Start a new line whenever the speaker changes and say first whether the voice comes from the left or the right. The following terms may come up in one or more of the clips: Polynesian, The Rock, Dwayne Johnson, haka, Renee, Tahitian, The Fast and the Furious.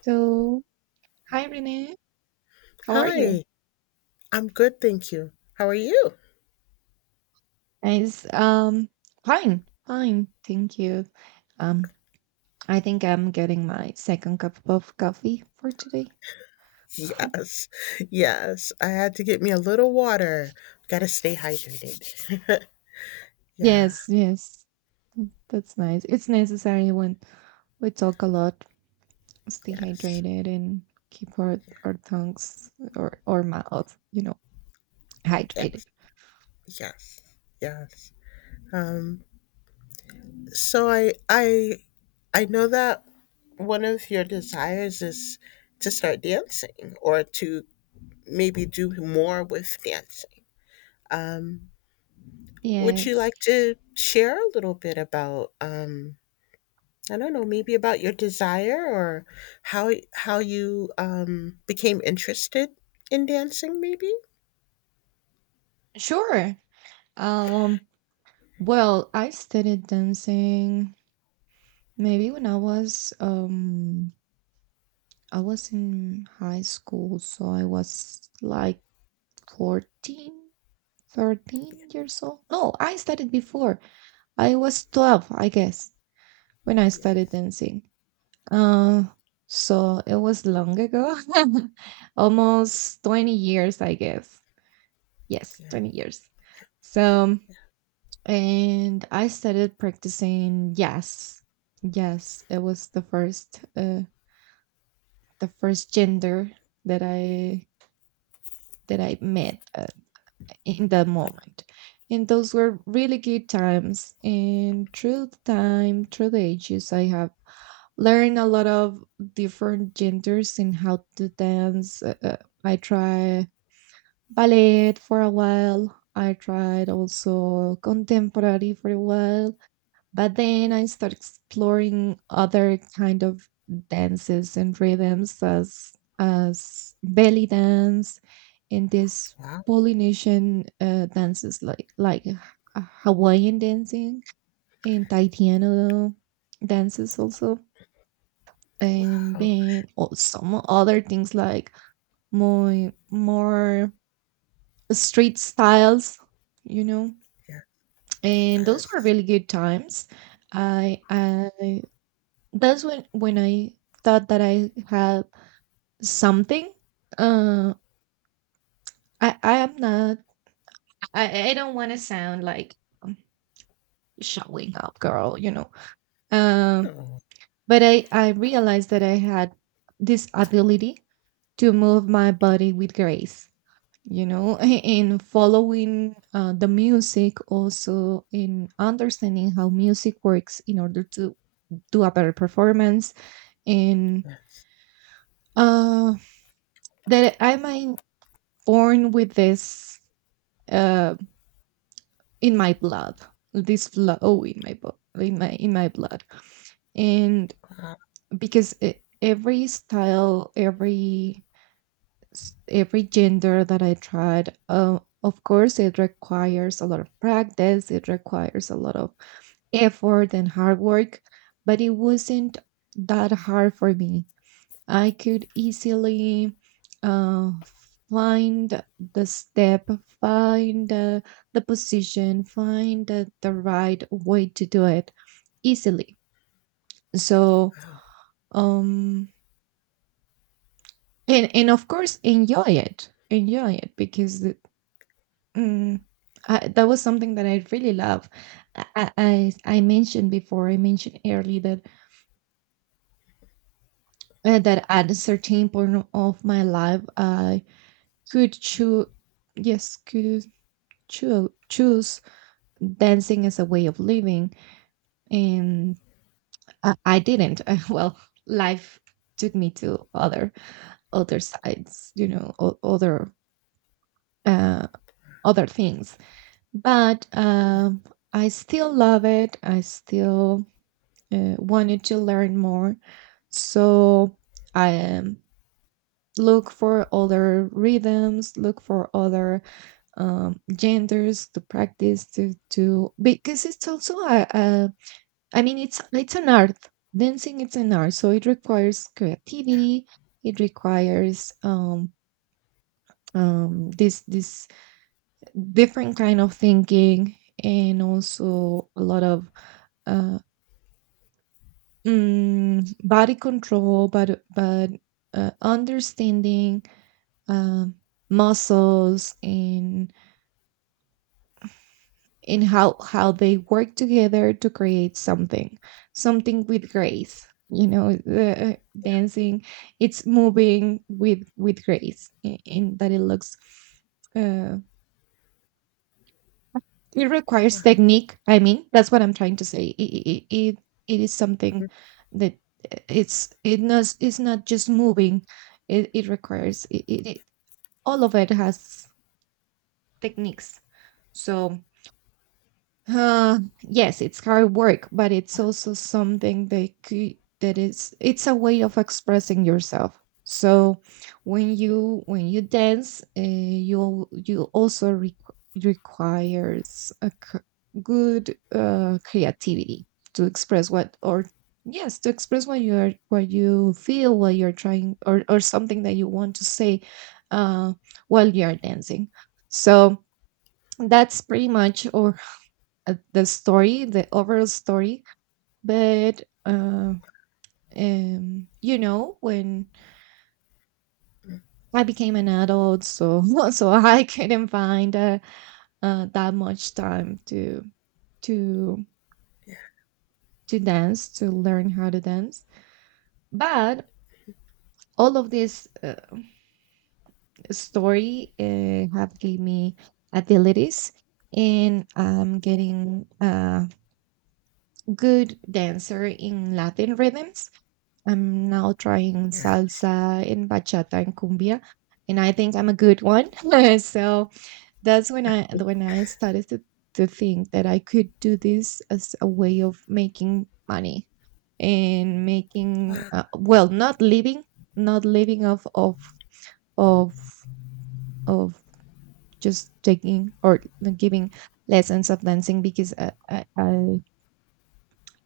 right: So, hi Renee, how are you?
left: Hi, I'm good, thank you. How are you?
right: Nice. Fine, thank you. Um, I think I'm getting my second cup of coffee for today.
left: Yes, yes. I had to get me a little water. Gotta stay hydrated. Yeah,
right: Yes, yes, that's nice. It's necessary when we talk a lot, stay
left: yes,
right: hydrated and keep our tongues or mouth, hydrated.
left: yes, yes, yes. Um, so I know that one of your desires is to start dancing or to maybe do more with dancing. Um, would you
right: Yes,
left: like to share a little bit about I don't know, maybe about your desire or how you became interested in dancing, maybe.
right: sure. Um, well, I started dancing maybe when I was in high school, so I was like 14, 13 years old. No, I started before. I was 12, I guess, when I
left: Yeah.
right: started dancing. Uh, so it was long ago, almost 20 years, I guess. Yes,
left: Yeah.
right: 20 years. So, and I started practicing jazz. Yes, it was the first gender that I met in that moment. And those were really good times. And through the time, through the ages, I have learned a lot of different genders and how to dance. I tried ballet for a while. I tried also contemporary for a while, but then I start exploring other kind of dances and rhythms as belly dance, and this
left: Wow.
right: Polynesian dances, like Hawaiian dancing, and taitiano dances also. And
left: Wow.
right: then some other things like more street styles, you know
left: Yeah.
right: and those were
left: Yes.
right: really good times. I That's when I thought that I had something. Uh, I am not. I don't want to sound like, um, showing up, girl. Um,
left: Oh.
right: but I realized that I had this ability to move my body with grace. In following the music, also in understanding how music works in order to do a better performance, and
left: Yes.
right: uh, that I might born with this, uh, in my blood, this flow in my bo- in my blood. And
left: Wow.
right: because every style, every gender that I tried, of course, it requires a lot of practice. It requires a lot of effort and hard work, but it wasn't that hard for me. I could easily uh, find the step, find the position, find the right way to do it easily. So, um, and of course, enjoy it because, mm, that was something that I really love. I, I I I mentioned before, I mentioned early that at a certain point of my life, I could choose, yes, could choose dancing as a way of living. And I didn't well, life took me to other sides, uh, other things, but
left: Yeah.
right: um, I still love it. I still wanted to learn more, so I look for other rhythms, look for other, genders to practice, to because it's also a I mean, it's an art. Dancing it's an art, so it requires creativity. It requires, this different kind of thinking, and also a lot of, uh, body control, but, understanding, um muscles, and how they work together to create something, with grace, the dancing, it's moving with grace, and that it looks, uh it requires
left: Wow.
right: technique. I mean, that's what I'm trying to say. It is something
left: Mhm.
right: that, it's not just moving, it requires, it all of it has techniques. So, yes, it's hard work, but it's also something that cou- that is it's a way of expressing yourself. So when you dance, you also requires good creativity to express what or yes, to express what you are, what you feel, what you're trying, or something that you want to say, uh, while you are dancing. So that's pretty much, or the story, the overall story. But, when I became an adult, so so I couldn't find that much time to to dance, to learn how to dance. But all of this, story, have gave me abilities, and I'm getting a good dancer in Latin rhythms. I'm now trying
left: Yeah.
right: salsa and bachata and cumbia, and I think I'm a good one. So that's when I started to think that I could do this as a way of making money, and making,
left: Wow.
right: well, not living, not living of of of of just taking or giving lessons of dancing, because I I I,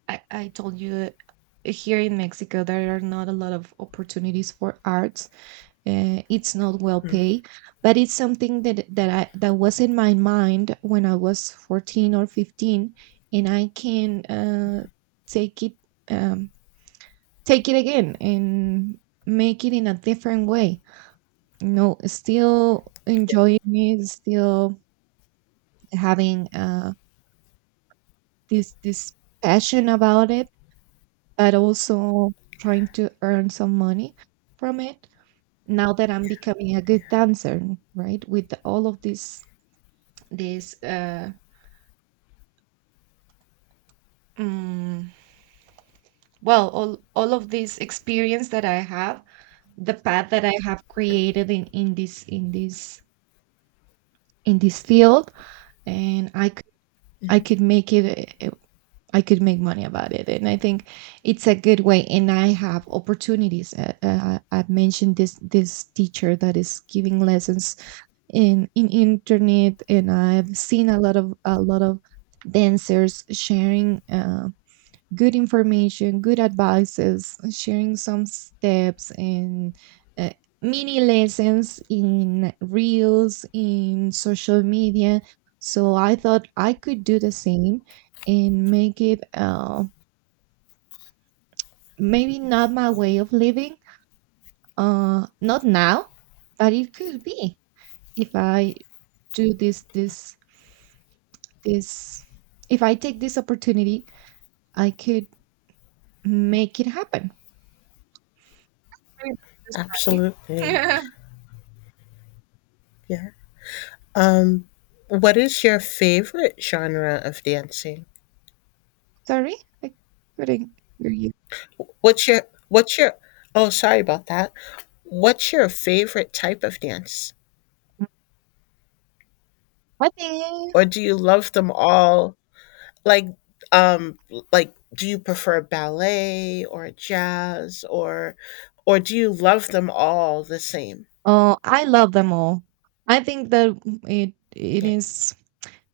right: I I told you, here in Mexico there are not a lot of opportunities for arts. It's not well paid, but it's something that was in my mind when I was 14 or 15, and I can, take it, um, take it again, and make it in a different way, still
left: Yeah.
right: enjoying it, still having, this passion about it, but also trying to earn some money from it, now that I'm becoming a good dancer, right? With This, uh, mm, all all of this experience that I have, the path that I have created in this field, and I could make it. I could make money about it, and I think it's a good way. And I have opportunities. I've mentioned this teacher that is giving lessons in internet, and I've seen a lot of dancers sharing, good information, good advices, sharing some steps and, uh, mini lessons in reels, in social media. So I thought I could do the same and make it, maybe not my way of living, not now, but it could be if I do this, this, this. If I take this opportunity, I could make it happen. Pretty much the
left: Absolutely.
right: story.
left: Yeah. Um, what is your favorite genre of dancing?
right: Sorry? I couldn't hear you.
left: What's your Oh, sorry about that. What's your favorite type of dance?
right: I think
left: Or do you love them all? Like, um, like, do you prefer ballet or jazz or do you love them all the same?
right: Oh, I love them all. I think that it
left: Yeah.
right: is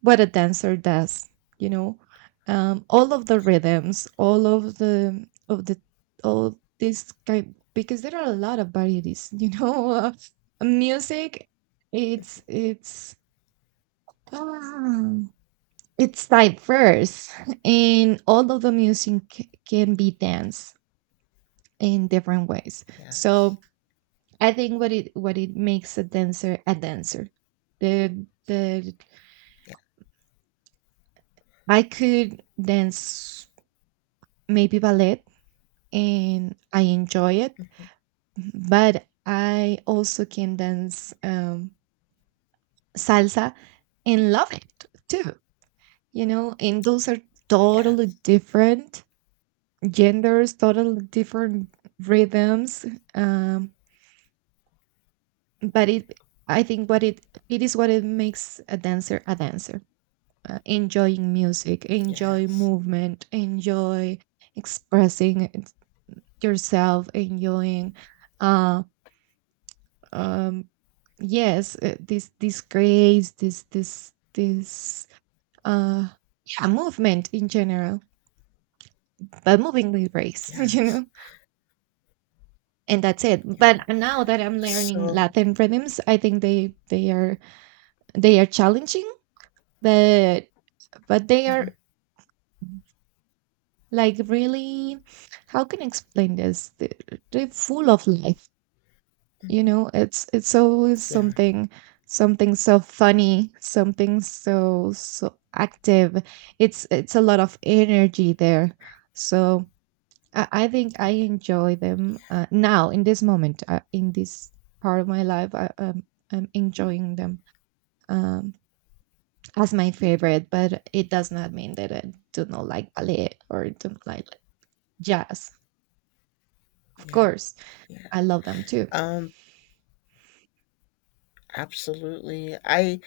right: what a dancer does, you know. All of the rhythms, all of the all this kind, because there are a lot of varieties, you know. Music, it's it's um, it's diverse, and all of the music can be danced in different ways.
left: Yes.
right: So I think what it makes a dancer a dancer. The
left: Yeah.
right: I could dance maybe ballet and I enjoy it,
left: Mhm.
right: but I also can dance, salsa, and love it too. And those are totally
left: Yes.
right: different genders, totally different rhythms. Um, but it, I think, what it is what it makes a dancer a dancer, enjoying music, enjoy
left: Yes.
right: movement, enjoy expressing yourself, enjoying, uh um yes, this grace, uh yeah, movement in general, but moving with grace, you
left: Yes.
right: know. And that's it.
left: Yeah.
right: But now that I'm learning
left: So,
right: Latin rhythms, I think they are challenging, but they are, like, really, how can I explain this? They're full of life. It's always
left: yeah.
right: something, something so funny, something so active. It's a lot of energy there. So I think I enjoy them, now in this moment, in this part of my life. I'm enjoying them, Um, as my favorite, but it does not mean that I do not like ballet or don't like jazz. Of
left: Yeah.
right: course,
left: Yeah.
right: I love them too.
left: Um, absolutely. I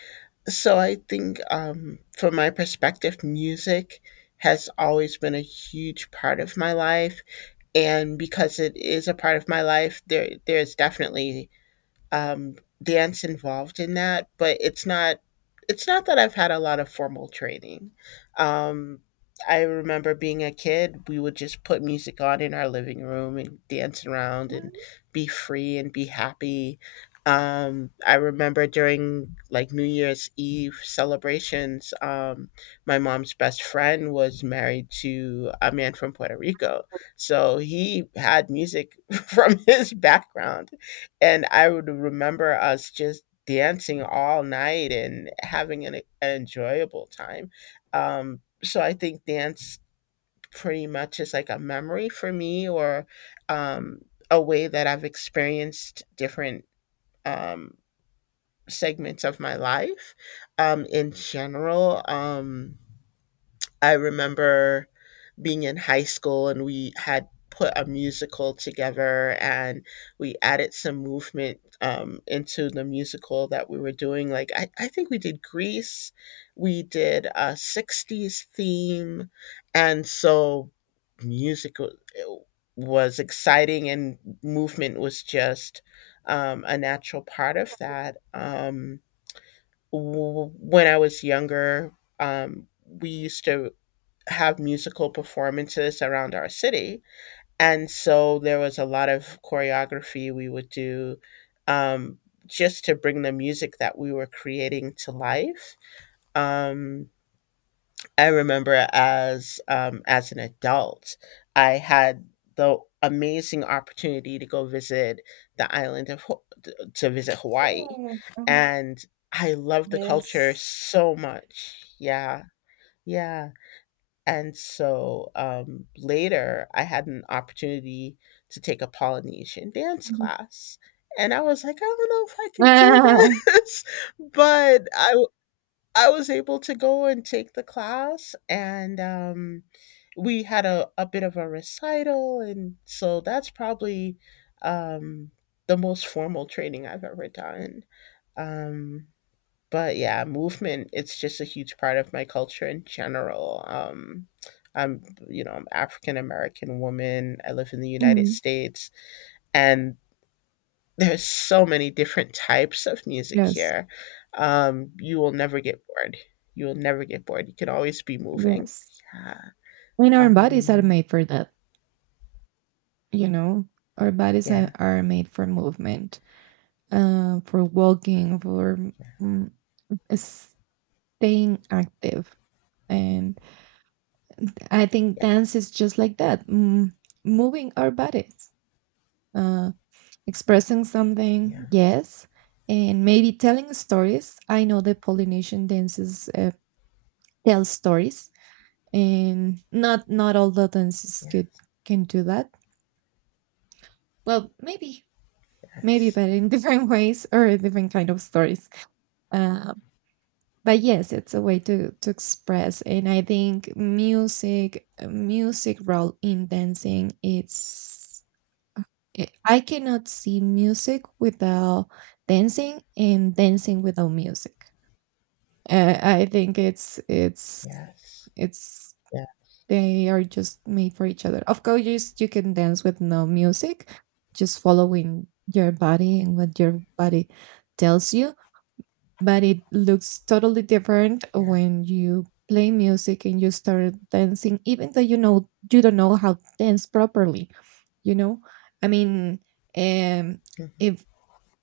left: so I think from my perspective, music has always been a huge part of my life, and because it is a part of my life, there's definitely um, dance involved in that, but it's not that I've had a lot of formal training. Um, I remember being a kid, we would just put music on in our living room and dance around and be free and be happy. I remember during like New Year's Eve celebrations, my mom's best friend was married to a man from Puerto Rico. So he had music from his background, and I would remember us just dancing all night and having an enjoyable time. So I think dance pretty much is like a memory for me or um, a way that I've experienced different um, segments of my life in general. I remember being in high school and we had put a musical together, and we added some movement into the musical that we were doing. I think we did grease, we did a 60s theme, and so music wa- was exciting and movement was just a natural part of that. When I was younger, we used to have musical performances around our city. And so there was a lot of choreography we would do um, just to bring the music that we were creating to life. Um, I remember as an adult, I had the amazing opportunity to go visit the island of Ho- to visit Hawaii,
right: Oh,
left: and I love the culture
right: yes.
left: so much. Yeah, yeah. And so, later I had an opportunity to take a Polynesian dance
right: Mhm.
left: class, and I was like, "I don't know if I can do
right: Ah,
left: this," but I was able to go and take the class, and, we had a bit of a recital, and so that's probably, um, the most formal training I've ever done. Um but yeah, movement, it's just a huge part of my culture in general. I'm, you know, I'm African American woman. I live in the United
right: mhm.
left: States and there's so many different types of music
right: Yes,
left: here. You will never get bored. You will never get bored. You can always be moving.
right: yes.
left: Yeah.
right: And our bodies are
left: Um,
right: made for that, you know. Our bodies are,
left: yeah,
right: are made for movement, for walking, for,
left: yeah,
right: mm, staying active, and I think dance
left: yes,
right: is just like that, moving our bodies, uh, expressing
left: Yeah.
right: something, yes, and maybe telling stories. I know the Polynesian dances, tell stories, and not all the dances could
left: yes,
right: can do that. Well, maybe,
left: yes,
right: but in different ways or different kind of stories. Uh, but yes, it's a way to express, and I think music, role in dancing, I cannot see music without dancing, and dancing without music. I think,
left: yes,
right: it's
left: yeah,
right: they are just made for each other. Of course, you can dance with no music, just following your body and what your body tells you. But it looks totally different
left: yeah,
right: when you play music and you start dancing, even though, you don't know how to dance properly. You know, I mean, um,
left: mm,
right: if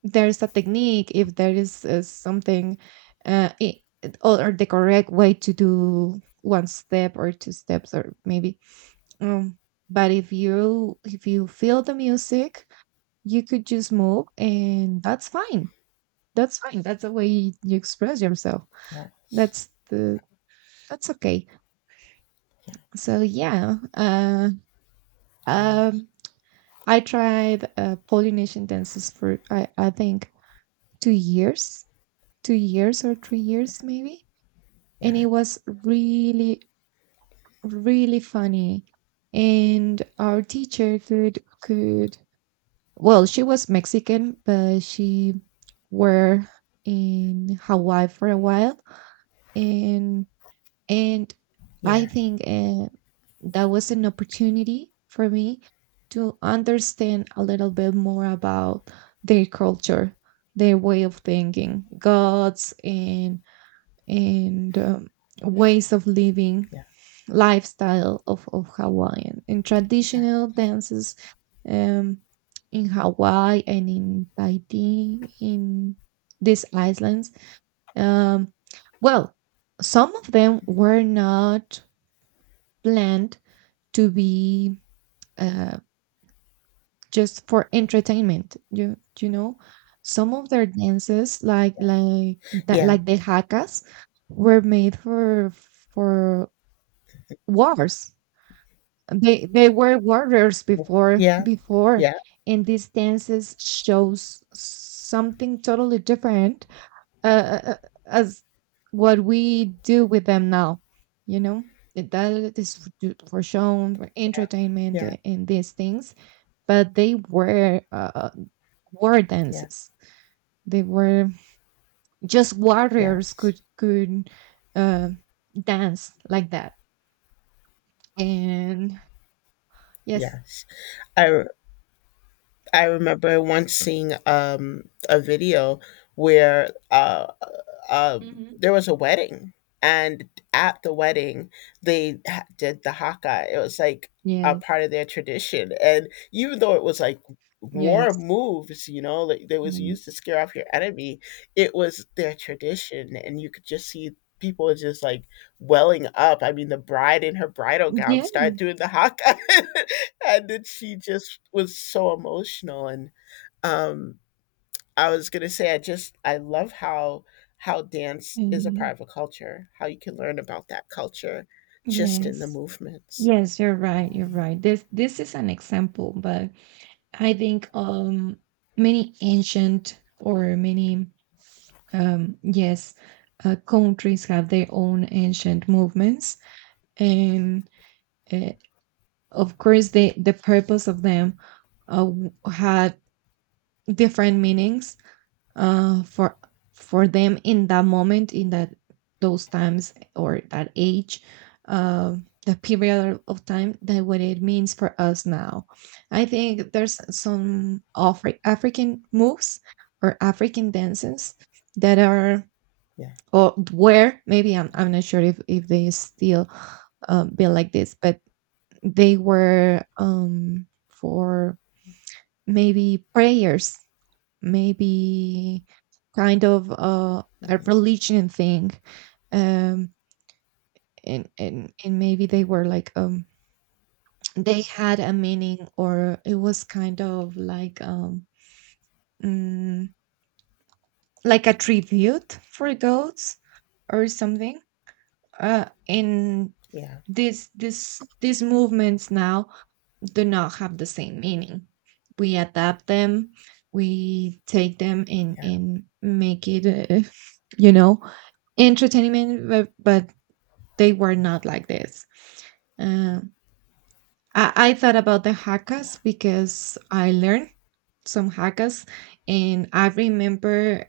right: if there is something, uh, i- or the correct way to do one step or two steps, or maybe, um but if you feel the music, you could just move, and that's fine, that's the way you express yourself.
left: yes,
right: that's the that's okay. So yeah,
left: yes,
right: um I tried Polynesian dances for — I think 2 years, 2 years or 3 years maybe. And
left: yeah,
right: it was really really funny. And our teacher could well, she was Mexican, but she were in Hawaii for a while. And and I
left: yeah, yeah,
right: think that was an opportunity for me to understand a little bit more about their culture, their way of thinking gods, and, and um, ways of living, lifestyle of Hawaiian and
left: yeah,
right: traditional dances, um, in Hawaii and in Tahiti, in these islands. Um, well, some of them were not planned to be, uh, just for entertainment. You know, some of their dances, like that,
left: yeah.
right: like the hakas, were made for, for wars. They were warriors before,
left: Yeah, yeah,
right: and these dances shows something totally different, uh, uh, uh, as what we do with them now. You know that is f- do- for shown for entertainment,
left: yeah,
right: and these things, but they were, war
left: yeah,
right: dances. They were just warriors
left: yes,
right: could, uh, dance like that, and yes.
left: yes. I re- I remember once seeing a video where um,
right: Hmm.
left: there was a wedding, and at the wedding, did the haka. It was like a
right: Yes,
left: part of their tradition, and even though it was like war
right: yes.
left: moves, you know, like they was used to
right: Yes.
left: scare off your enemy, it was their tradition, and you could just see people just like welling up. I mean, the bride in her bridal gown
right: Yeah.
left: started doing the haka, and then she just was so emotional and um I was gonna say I just I love how dance is a part of a culture, how you can learn about that culture just in the
right: Yes.
left: movements.
right: Yes, you're right. You're right. This is an example, but I think, many ancient or many, yes, countries have their own ancient movements, and, uh, of course the purpose of them, had different meanings, for, them in that moment, in that those times or that age, uh, the period of time, that what it means for us now. I think there's some African moves or African dances that are
left: Yeah.
right: or were, maybe, I'm not sure if they still, be like this, but they were, for maybe prayers, maybe kind of, a religion thing. um and maybe they were like, they had a meaning, or it was kind of like, mm, like a tribute for goats or something, and
left: Yeah.
right: these movements now do not have the same meaning. We adapt them, we take them and
left: Yeah.
right: make it, you know, entertainment. But they were not like this. Uh, I thought about the hakas because I learned some hakas, and I remember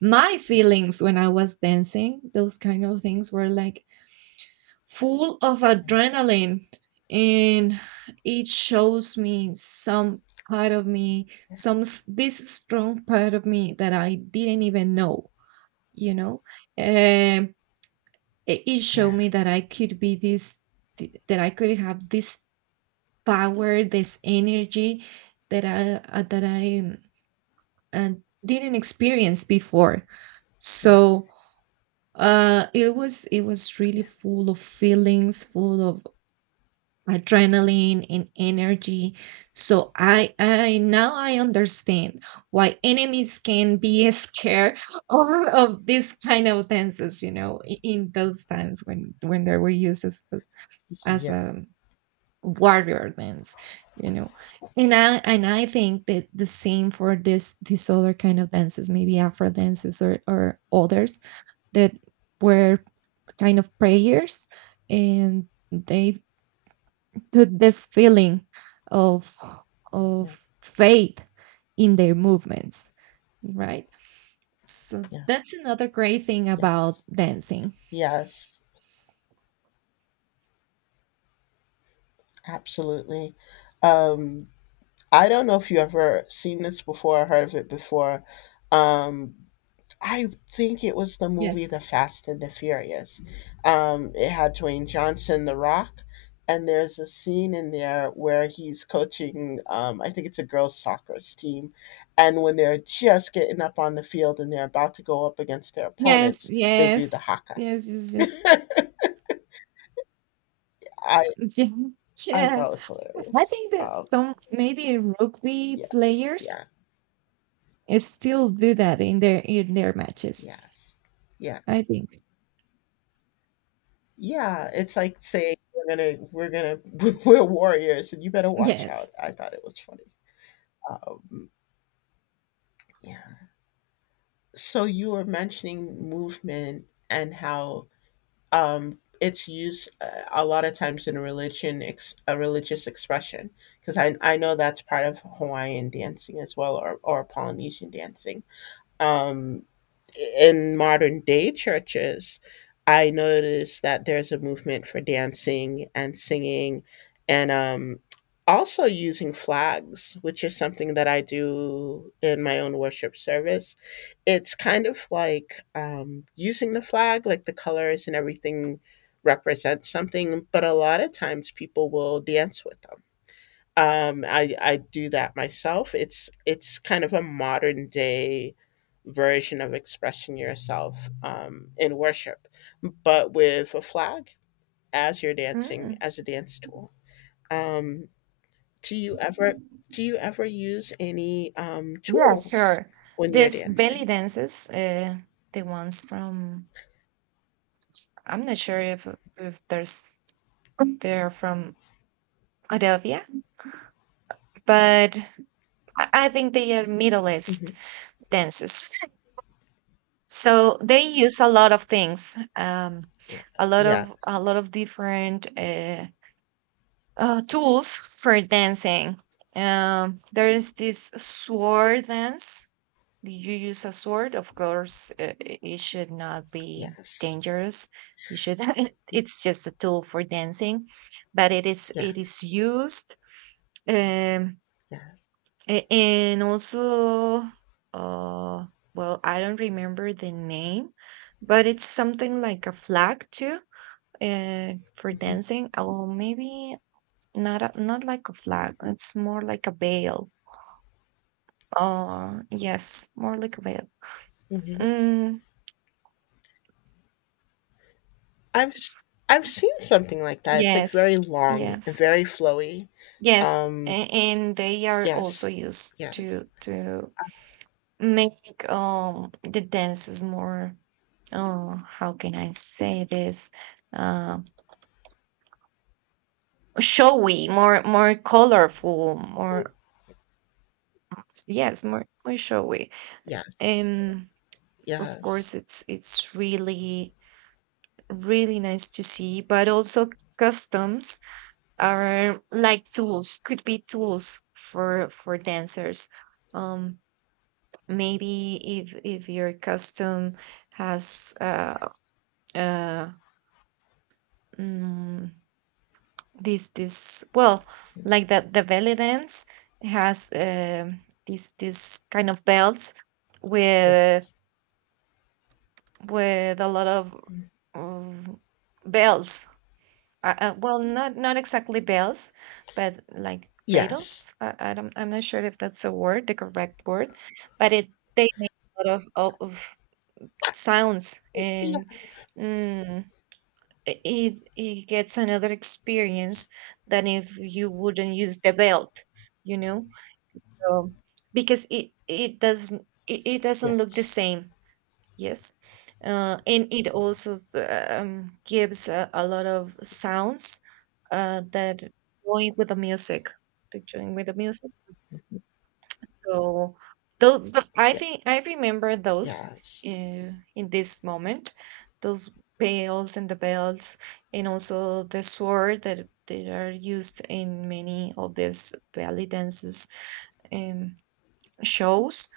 right: my feelings when I was dancing. Those kind of things were like full of adrenaline, and it shows me some part of me, some, this strong part of me that I didn't even know, you know, um it showed
left: Yeah.
right: me that I could be this, that I could have this power, this energy, that I uh, didn't experience before,
left: Yeah. Yeah.
right: so, it was really full of feelings, full of adrenaline and energy. So I now I understand why enemies can be scared of this kind of dances, you know, in those times when, they were used as
left: Yeah.
right: a warrior dance, you know. And I think that the same for this other kind of dances, maybe afro dances, or others that were kind of prayers, and they to this feeling of
left: Yeah.
right: of faith in their movements, right? So
left: Yeah.
right: that's another great thing about
left: Yes.
right: dancing.
left: Yes. Absolutely. Um I don't know if you ever seen this before or heard of it before. Um I think it was the movie
right: Yes.
left: The Fast and the Furious. It had Dwayne Johnson, The Rock, and there's a scene in there where he's coaching, I think it's a girls' soccer team. And when they're just getting up on the field and they're about to go up against their
right: Yes,
left: opponents, they do the
right: yes.
left: haka.
right: Yes, yes, yes.
left: I,
right: Yeah,
left: I
right: yeah.
left: thought it was
right: I
left: hilarious.
right: think that some maybe rugby
left: Yeah,
right: players
left: yeah,
right: still do that in their, matches.
left: yes, yeah.
right: I think.
left: Yeah, it's like saying we're gonna we're warriors and you better watch out.
right: Yes.
left: I thought it was funny. Um, yeah. So you were mentioning movement and how it's used a lot of times in religion, a religious expression, because I know that's part of Hawaiian dancing as well, or Polynesian dancing. Um, in modern day churches, I noticed that there's a movement for dancing and singing and also using flags, which is something that I do in my own worship service. It's kind of like using the flag, like the colors and everything represents something, but a lot of times people will dance with them. I do that myself. It's kind of a modern day version of expressing yourself in worship, but with a flag as you're dancing
right: Mm.
left: as a dance tool. Um, do you ever do you ever use any
right: Yeah,
left: tools
right: sure.
left: when you're
right: These belly
left: dancing?
right: dances, the ones from — I'm not sure if there's they're from Arabia, but I think they are Middle
left: hmm
right: East dances. So they use a lot of things,
left: Yeah.
right: a lot
left: Yeah.
right: of, different. Tools for dancing. There is this sword dance. You use a sword, of course. It should not be
left: Yes.
right: dangerous. You should. It's just a tool for dancing, but it is it
left: Yes.
right: is used. Um,
left: Yeah.
right: and also, uh, well, I don't remember the name, but it's something like a flag too. For
left: hmm
right: dancing, oh, maybe not, not like a flag. It's more like a veil. Oh, yes, more like a veil.
left: hmm
right: Mm,
left: I've s- I've seen something like that. It's like
right: yes,
left: very long and
right: yes,
left: very flowy.
right: yes,
left: Um,
right: and they are also
left: Yes.
right: used
left: Yes.
right: to, make the dances more. Oh, how can I say this? Uh, Showy, more more colorful, more — yes, more more showy.
left: Yes.
right: And of
left: Yes.
right: course, it's really really nice to see, but also customs are like tools, could be tools for dancers. Um, Maybe if your custom has, uh mm, this well, like that, the belly dance has, this kind of belts,
left: Yeah.
right: with with a lot of,
left: Mhm.
right: um, bells. Well, not not exactly bells, but like
left: Yes.
right: cradles. I'm not sure if that's a word, the correct word, but it they make a lot of sounds,
left: Yeah.
right: and, mm, it gets another experience than if you wouldn't use the belt, you know. So because it
left: Yeah.
right: doesn't look the same. Yes, and it also, gives, a lot of sounds, that going with the music, that join with the music. So those, I
left: Yeah.
right: think I remember those,
left: Yes.
right: in this moment, those bells and the bells, and also the sword that they are used in many of these belly dances, um, shows.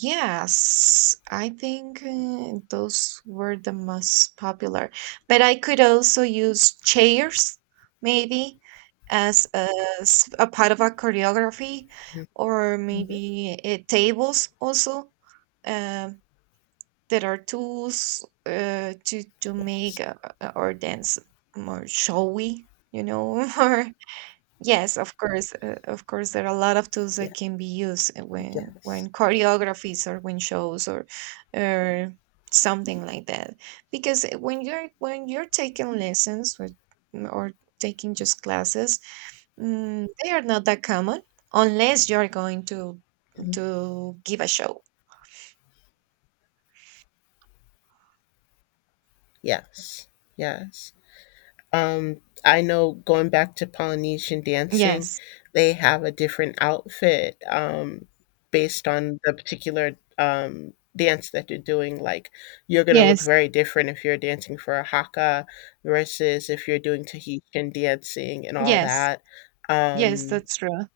right: Yes, I think, those were the most popular. But I could also use chairs, maybe, as, a part of a choreography,
left: Mhm.
right: or
left: Mhm.
right: maybe, tables also. Um, there are tools, to,
left: Yes.
right: make, our dance more showy, you know, or — yes, of course, there are a lot of tools
left: Yeah.
right: that can be used, when,
left: Yes.
right: choreographies or when shows, or, or something like that. Because, when you're taking lessons with, or taking just classes, they are not that common unless you're going to,
left: Mhm.
right: give a show.
left: Yes. Yes. Um, I know going back to Polynesian dancing,
right: Yes,
left: they have a different outfit based on the particular dance that you're doing. Like, you're going to look
right: yes,
left: very different if you're dancing for a haka versus if you're doing Tahitian dancing and all
right: yes,
left: that.
right: yes,
left: Um,
right: that's true.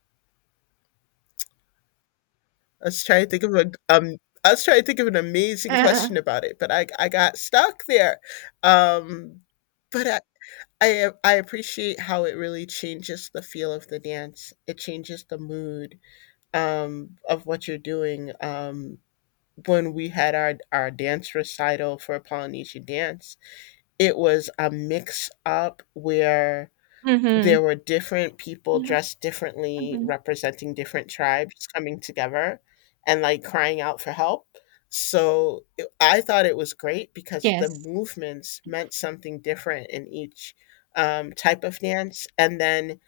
left: I was trying to think of a I was trying to think of an amazing question about it, but I got stuck there. Um, but I, I appreciate how it really changes the feel of the dance. It changes the mood of what you're doing. When we had our dance recital for Polynesian dance, it was a mix up where there
right: Hmm.
left: were different people
right: Hmm.
left: dressed differently representing different tribes coming together and like crying out for help. So it, I thought it was great because the
right: Yes,
left: movements meant something different in each type of dance. And then,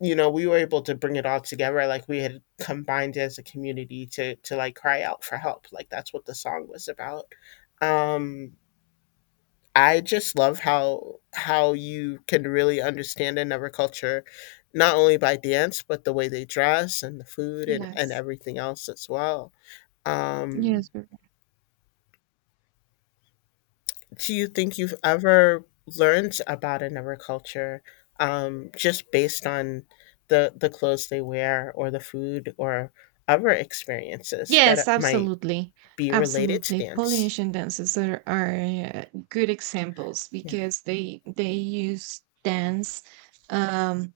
left: you know, we were able to bring it all together. Like we had combined as a community to like cry out for help. Like that's what the song was about. Um, I just love how you can really understand another culture, not only by dance, but the way they dress and the food and
right: yes,
left: everything else as well.
right: yes.
left: Um, do you think you've ever learned about another culture just based on the clothes they wear or the food or other experiences
right: Yes,
left: that might
right: absolutely.
left: be related to
right: Absolutely.
left: dance?
right: Polynesian dances are, good examples
left: Yeah.
right: because they use dance, um,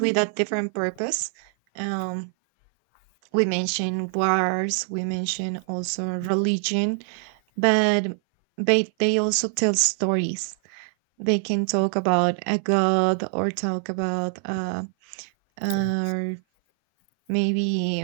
right: with a different purpose. Um, we mentioned wars, we mentioned also religion, but they also tell stories. They can talk about a god or talk about,
left: Yes.
right: or maybe —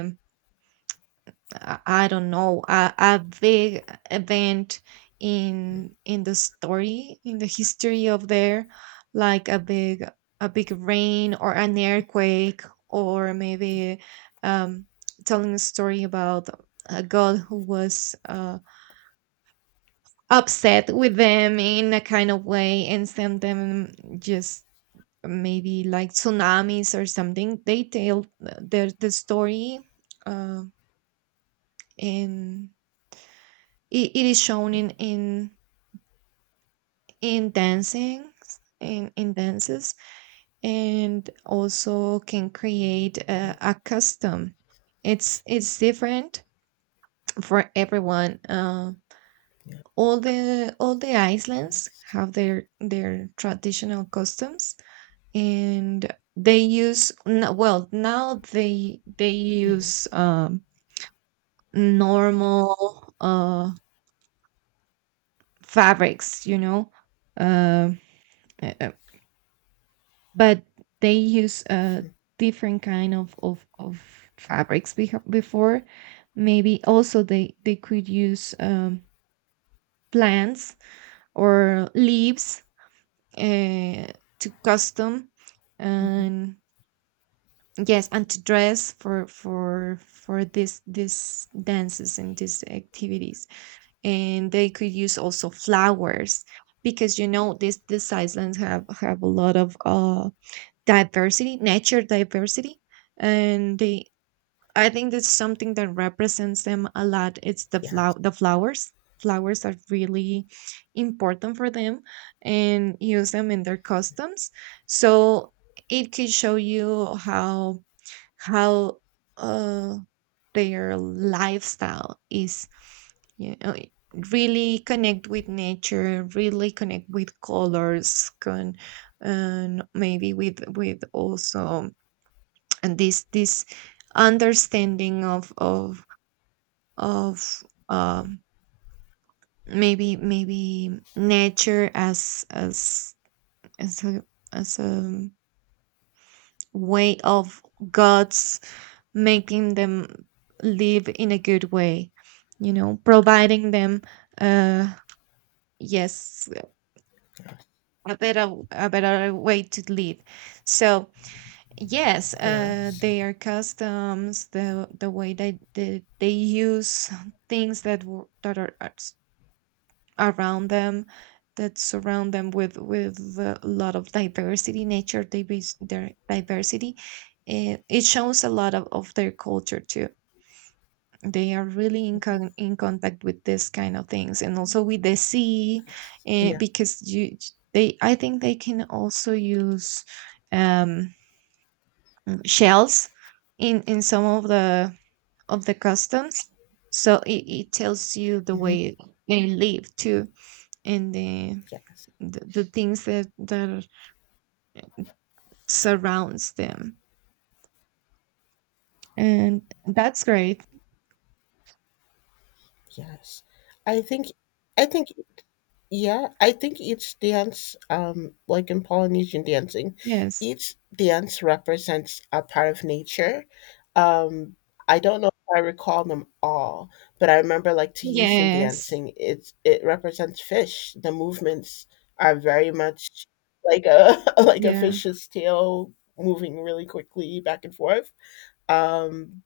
right: I don't know — a big event in the story, in the history of there, like a big rain or an earthquake, or maybe, um, telling a story about a god who was, upset with them in a kind of way and sent them just maybe like tsunamis or something. They tell the story. Uh, and it is shown in, dancing, in dances, and also can create,
left: Mm,
right: a custom. It's different for everyone,
left: yeah,
right: all the islands
left: Yes.
right: have their traditional customs, and they use, well, now they
left: Mhm,
right: use, normal, fabrics, you know, uh, uh, but they use a different kind of fabrics before. Maybe also they could use, plants or leaves, uh, to custom,
left: mhm.
right: and yes, and to dress for, for this dances and these activities. And they could use also flowers because, you know, this islands have a lot of, diversity, nature diversity, and they — I think that's something that represents them a lot. It's the
left: Yes.
right: flow the flowers. Flowers are really important for them and use them in their customs. So it could show you how, uh, their lifestyle is, you know, really connect with nature, really connect with colors, con and maybe with, also, and this understanding of, um maybe nature as, a, as a way of god's making them live in a good way, you know, providing them, uh yes,
left: Yes.
right: a better, way to live, so, yes,
left: yes.
right: their customs, the way they use things that are, around them, that surround them with, a lot of diversity, nature, they base their diversity. It shows a lot of their culture too. They are really,
left: Mm-hmm.
right: in contact with this kind of things, and also with the sea.
left: Yes.
right: eh,
left: Yeah.
right: because you they i think they can also use, um, shells in, some of the customs. So it tells you the
left: hmm
right: way they live too, and
left: Yes.
right: the things that, surrounds them, and that's great.
left: Yes. I think. I think. Yeah. I think each dance, like in Polynesian dancing,
right: Yes,
left: each dance represents a part of nature. Um, I don't know if I recall them all, but I remember like Tahitian
right: yes.
left: dancing. It's it represents fish. The movements are very much like a like a
right: Yeah,
left: fish's tail moving really quickly back and forth. Um,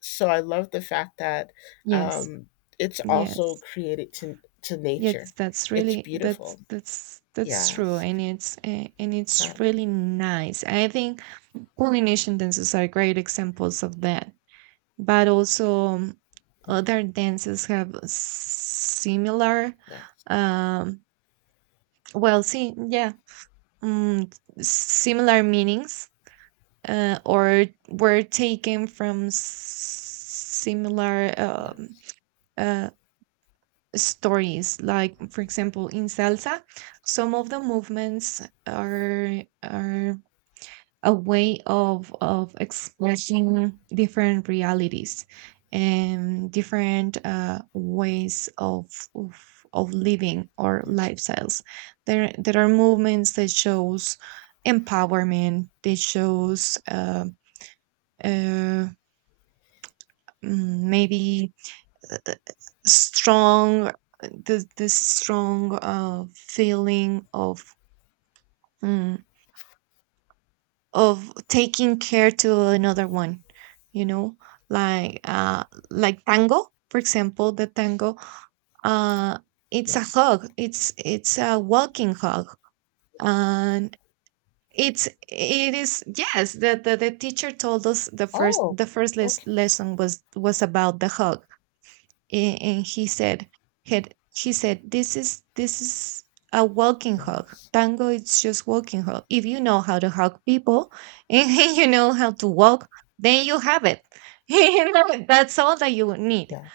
left: so I love the fact that
right: yes,
left: um, it's also
right: yes.
left: created to nature.
right: Yes, that's
left: It's
right: really that's
left: beautiful.
right: that's that's true,
left: Yes.
right: and it's,
left: Uh,
right: really nice. I think Polynesian dances are great examples of that, but also, other dances have similar,
left: yeah.
right: um, well, see, yeah, um, similar meanings, or were taken from, similar,
left: Yeah.
right: uh, stories, like for example in salsa, some of the movements are are a way of expressing different realities and different, ways of living or
left: Yeah.
right: lifestyles. There are movements that shows empowerment, that shows, uh, maybe strong, this strong, feeling of, mm, of taking care to another one, you know, like, like tango for example. The tango, uh it's
left: Yeah.
right: a hug, it's a walking hug. And it is — yes, the teacher told us the first,
left: Oh. Okay.
right: lesson was about the hug. And he said — this is, a walking hug.
left: Yes.
right: Tango, it's just walking hug. If you know how to hug people and you know how to walk, then you have it. You know, that's all that you would need.
left: Yeah.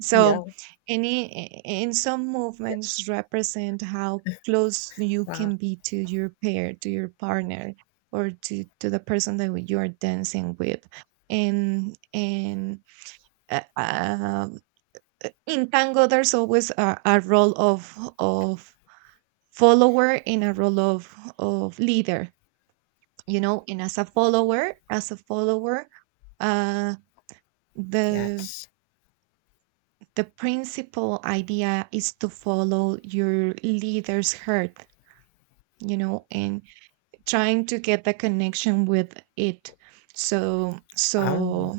right: So,
left: Yeah.
right: any in some
left: Yeah.
right: movements represent how close you
left: Wow.
right: can be to your pair, to your partner, or to, the person that you're dancing with. And and uh, uh, in tango there's always, a role of follower and a role of leader, you know. And as a follower, uh the
left: Yes.
right: the principal idea is to follow your leader's heart, you know, and trying to get the connection with it. so
left: Um.
right: so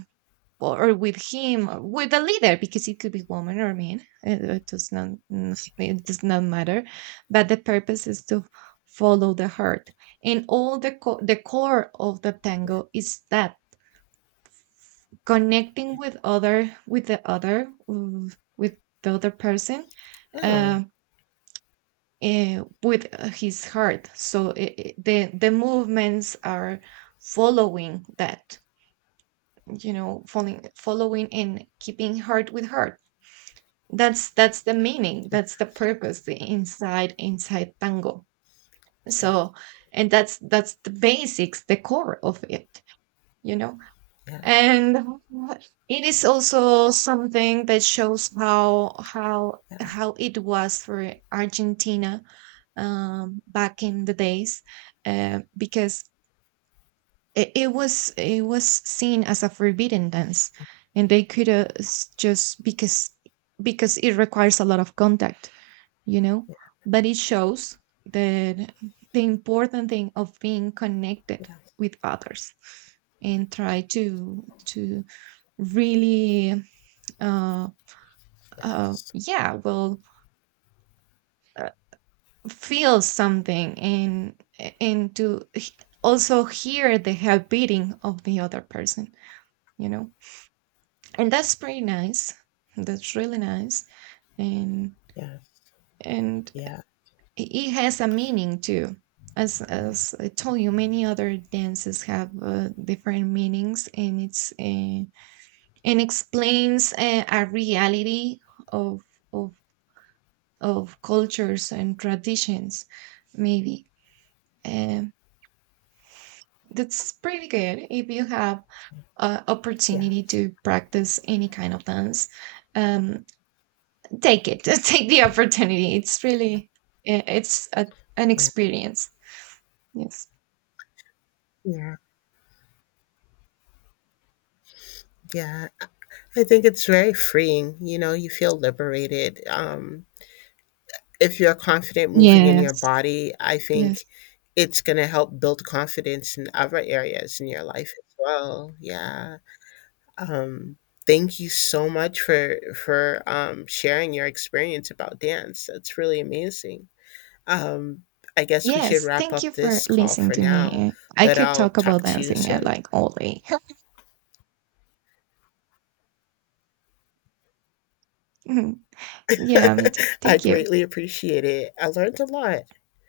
right: or with him, with the leader, because it could be woman or man. It, it does not mm, it does not matter, but the purpose is to follow the heart, and all the core of the tango is that, connecting with other, with the other person,
left: Hmm.
right: uh, eh, with his heart. So, the movements are following that, you know, following, and keeping heart with heart. That's the meaning,
left: Yes.
right: that's the purpose, the inside, tango. So, and that's the basics, the core of it, you know.
left: Yeah.
right: And it is also something that shows
left: Yes.
right: how it was for Argentina, back in the days, because it was seen as a forbidden dance, and they could, just because, it requires a lot of contact, you know.
left: Yeah.
right: But it shows that the important thing of being connected
left: Yes.
right: with others, and try to, really, uh, uh
left: Yes.
right: yeah well uh, feel something, and and to h- also hear the heart beating of the other person, you know, and that's pretty nice, that's really nice. and
left: Yes.
right: and it
left: Yeah.
right: it has a meaning too. As I told you, many other dances have, different meanings, and it's and explains, a reality of of of cultures and traditions. Maybe, um, that's pretty good if you have, opportunity
left: Yes.
right: to practice any kind of dance. Um, Take it, take the opportunity. It's really, uh, it's a, an
left: Yeah.
right: experience. Yes.
left: Yeah. Yeah. I think it's very freeing. You know, you feel liberated. If you're confident moving in your
right: Yes.
left: body, I
right: Yes.
left: think it's going to help build confidence in other areas in your life as well. Yeah. Um, Thank you so much for sharing your experience about dance. That's really amazing. Um, I guess we should
right: Yes.
left: wrap
right: Thank you
left: up
right: for
left: this call
right: listening
left: for
right: to
left: now,
right: me. I
left: but
right: could
left: I'll
right: talk
left: talk
right: about
left: to you
right: dancing at
left: soon.
right: like all day. Mhm. Yeah, me too.
left: I
right: Thank you.
left: greatly appreciate it. I learned a lot,